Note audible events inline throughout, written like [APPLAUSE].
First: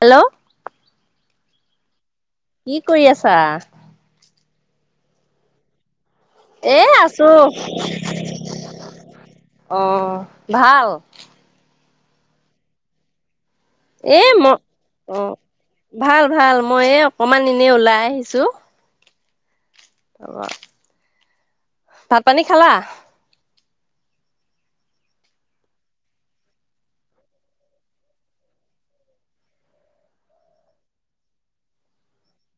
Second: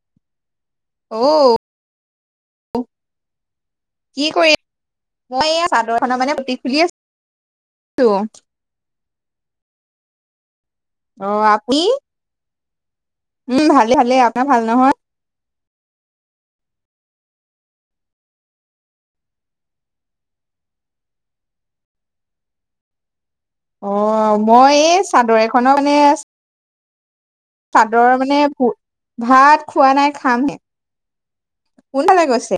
Hello অ'। কি কৰি আছা? কি কৰি, মই এই চাদৰ খনৰ মানে গুট এ খুলি আছো আছোঁ। অ', ভাল। অ', আমি। উম, ভাল। ভালে এ, আপোনাৰ মই নহয়? অ', ভাল, ভাল মই এই অকমান এনে ওলাই আহিছোঁ। [INAUDIBLE] ভাত, পানী খালা? অ', মই এই চাদৰ এখনৰ মানে চাদৰ মানে ভাত খোৱা নাই খামহে। কোনফালে গৈছে।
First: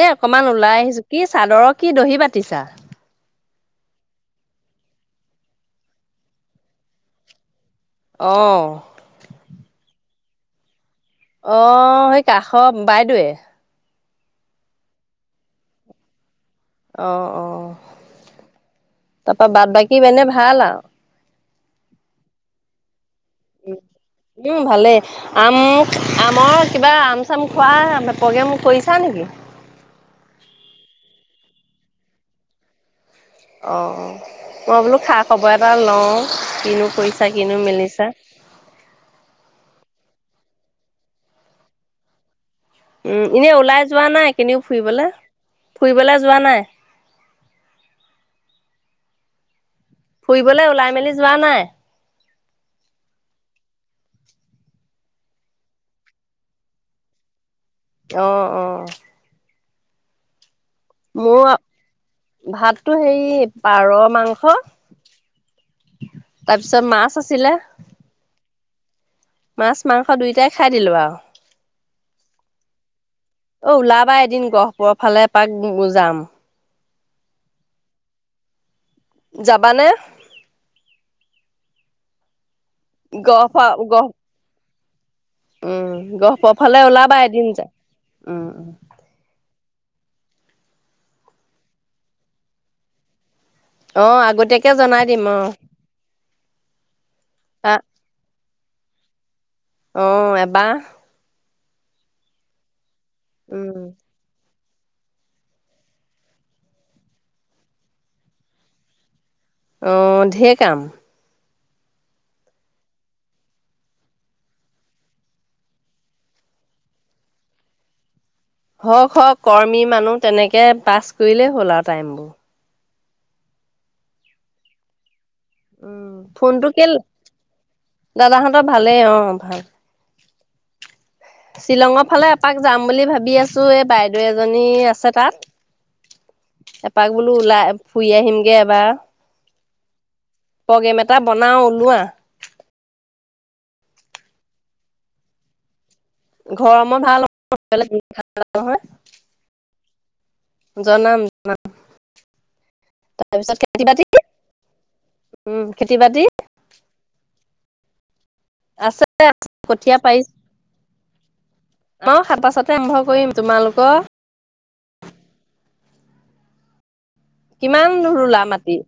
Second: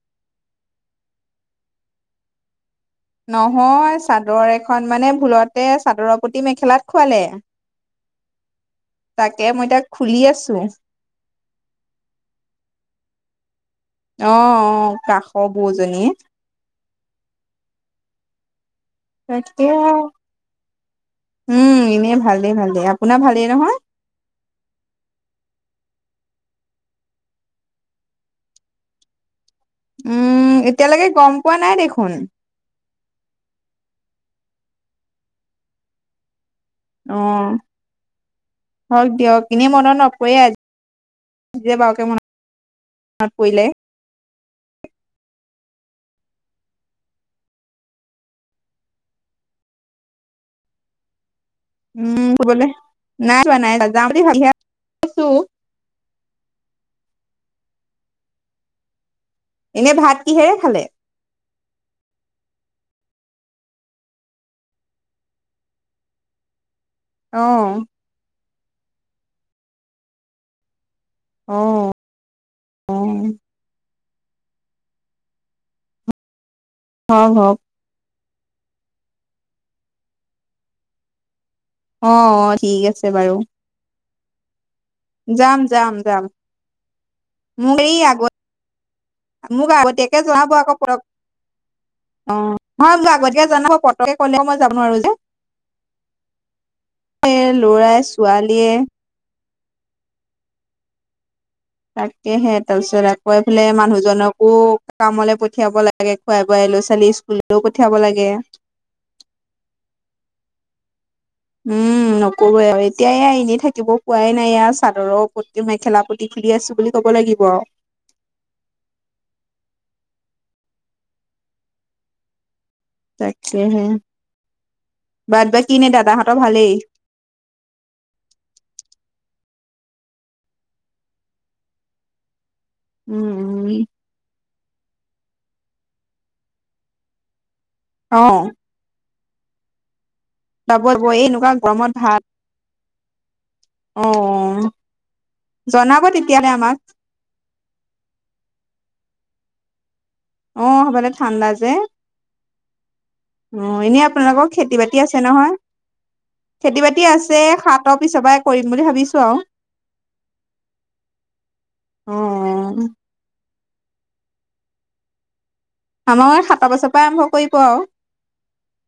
এ অকনমান ওলাই আহিছোঁ কি চাদৰৰ কি দহি বাতিছা। নহয় চাদৰ এখন মানে ভুলতে চাদৰ প্ৰতি মেখেলাত খুৱালে অ'। তাকে মই তাক খুলি আছোঁ। অ', সেই কাষৰ বাইদেৱে অ', অ', কাষৰ বৌজনীয়ে অ', অ'। তাৰপা তাকে বাট বাকী এনে ভাল আৰু উম এনে ভালেই, ভালেই আপোনাৰ ভালেই নহয়। উম ভালে। আম আমৰ কিবা আম চাম খোৱা প্ৰগ্ৰেম কৰিছা নেকি। উম, এতিয়ালৈকে গ'ম পোৱা নাই দেখোন। অ', মই বোলো খা খবৰ এটা লওঁ কিনো কৰিছা কিনো মেলিছা। হওঁক দিয়ক এনেই মনত নপৰে আজি বাৰকে মন উম, এনেই ওলাই যোৱা নাই কেনেও ফুৰিবলৈ ফুৰিবলৈ যোৱা নাই। ফুৰিবলৈ ওলাই মেলি যোৱা নাই। উম, বোলে নাই, নাই যাওঁ ভছ। অ', অ'। এনে ভাত কিহেৰে খালে? মোৰ ভাততো হেৰি পাৰ মাংস। তাৰপিছত মাছ অ আছিলে। মাছ মাংস দুইোটাই খাই দিলোঁ আৰু। অ', অ'। অ', ওলাবা এদিন গহপুৰৰ ফালে এপাক যাম। হয় হওঁক। যাবানে। অ', অ', ঠিক আছে। বাৰু গফা গ [UNINTELLIGIBLE] যাম যাম উম, যাম গহপুৰ ফালে ওলাবা এদিন যে মোক এই আগত উম। উম। মোক আগতীয়াকে জনাব আকৌ প অ', নহয় মোক আগতীয়াকে জনাব। পতকে অ', ক'লে মই আগতীয়াকে জানোঁ আৰু জনাই যে দিম এ অ', লৰা ছোৱালীয়ে অ', এটা তাকেহে তাৰপিছত আকৌফালে উম, মানুহজনকো কামলৈ পঠিয়াব লাগে খোৱাই বোৱাই ল'ৰা ছোৱালী স্কুললৈও পঠিয়াব লাগে। অ ডেৰ কাম। উম নকৰো আৰু এতিয়া এনেই থাকিব পোৱাই নাই ই চাদৰ পটি মেখেলা পটি পটি খুলি আছো বুলি ক'ব লাগিব আৰু। হওক হওক কৰ্মী মানুহ তেনেকে পাছ কৰিলেই হ'ল আৰু টাইম বোৰ। তাকেহে বাদ বা কি এনেই দাদা হঁতৰ ভালেই। দাদা হঁতৰ ভালেই অ ভাল। শ্বিলঙৰ ফালে এপাক যাম বুলি উম ভাবি আছো উম এই বাইদেউ এজনী আছে তাত। এপাক বোলো ওলাই ফুৰি অ আহিমগে এবাৰ। যাব প্ৰগ্ৰেম যাব এটা এই এনেকুৱা বনাও গৰমত ওলোৱা ভাল অ জনাব তেতিয়া। ঘৰ মই ভাল নহয় [INAUDIBLE] অ সিফালে জনাম ঠাণ্ডা যে। তাৰপিছত অ খেতি এনে বাতি আপোনালোকৰ খেতি বাতি আছে নহয়? উম খেতি বাতি খেতি বাতি আছে হাতৰ [INAUDIBLE] আছে আ কঠীয়া পাৰিছে অ শাক পাছতে আৰম্ভ কৰিম। তোমালোকৰ? আমাৰ সাতটা পাছৰ পৰাই আৰম্ভ কৰিম। কিমান নো ৰুলা মাটি?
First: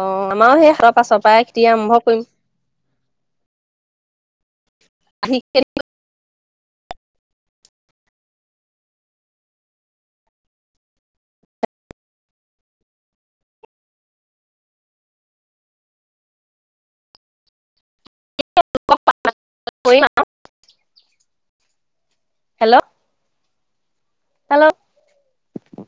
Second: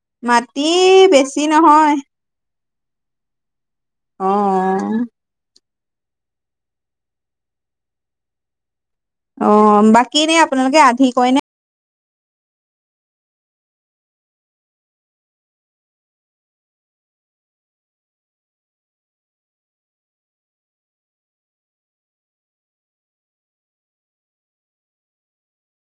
অ আমাৰো মাটি সেই সাতৰ পাছৰ বেছি পৰাই খেতি নহয় আৰম্ভ কৰিম। অ আহি কে অ বাকীএনে আপোনালোকে আধি কৰে নে? [INAUDIBLE] Hello hello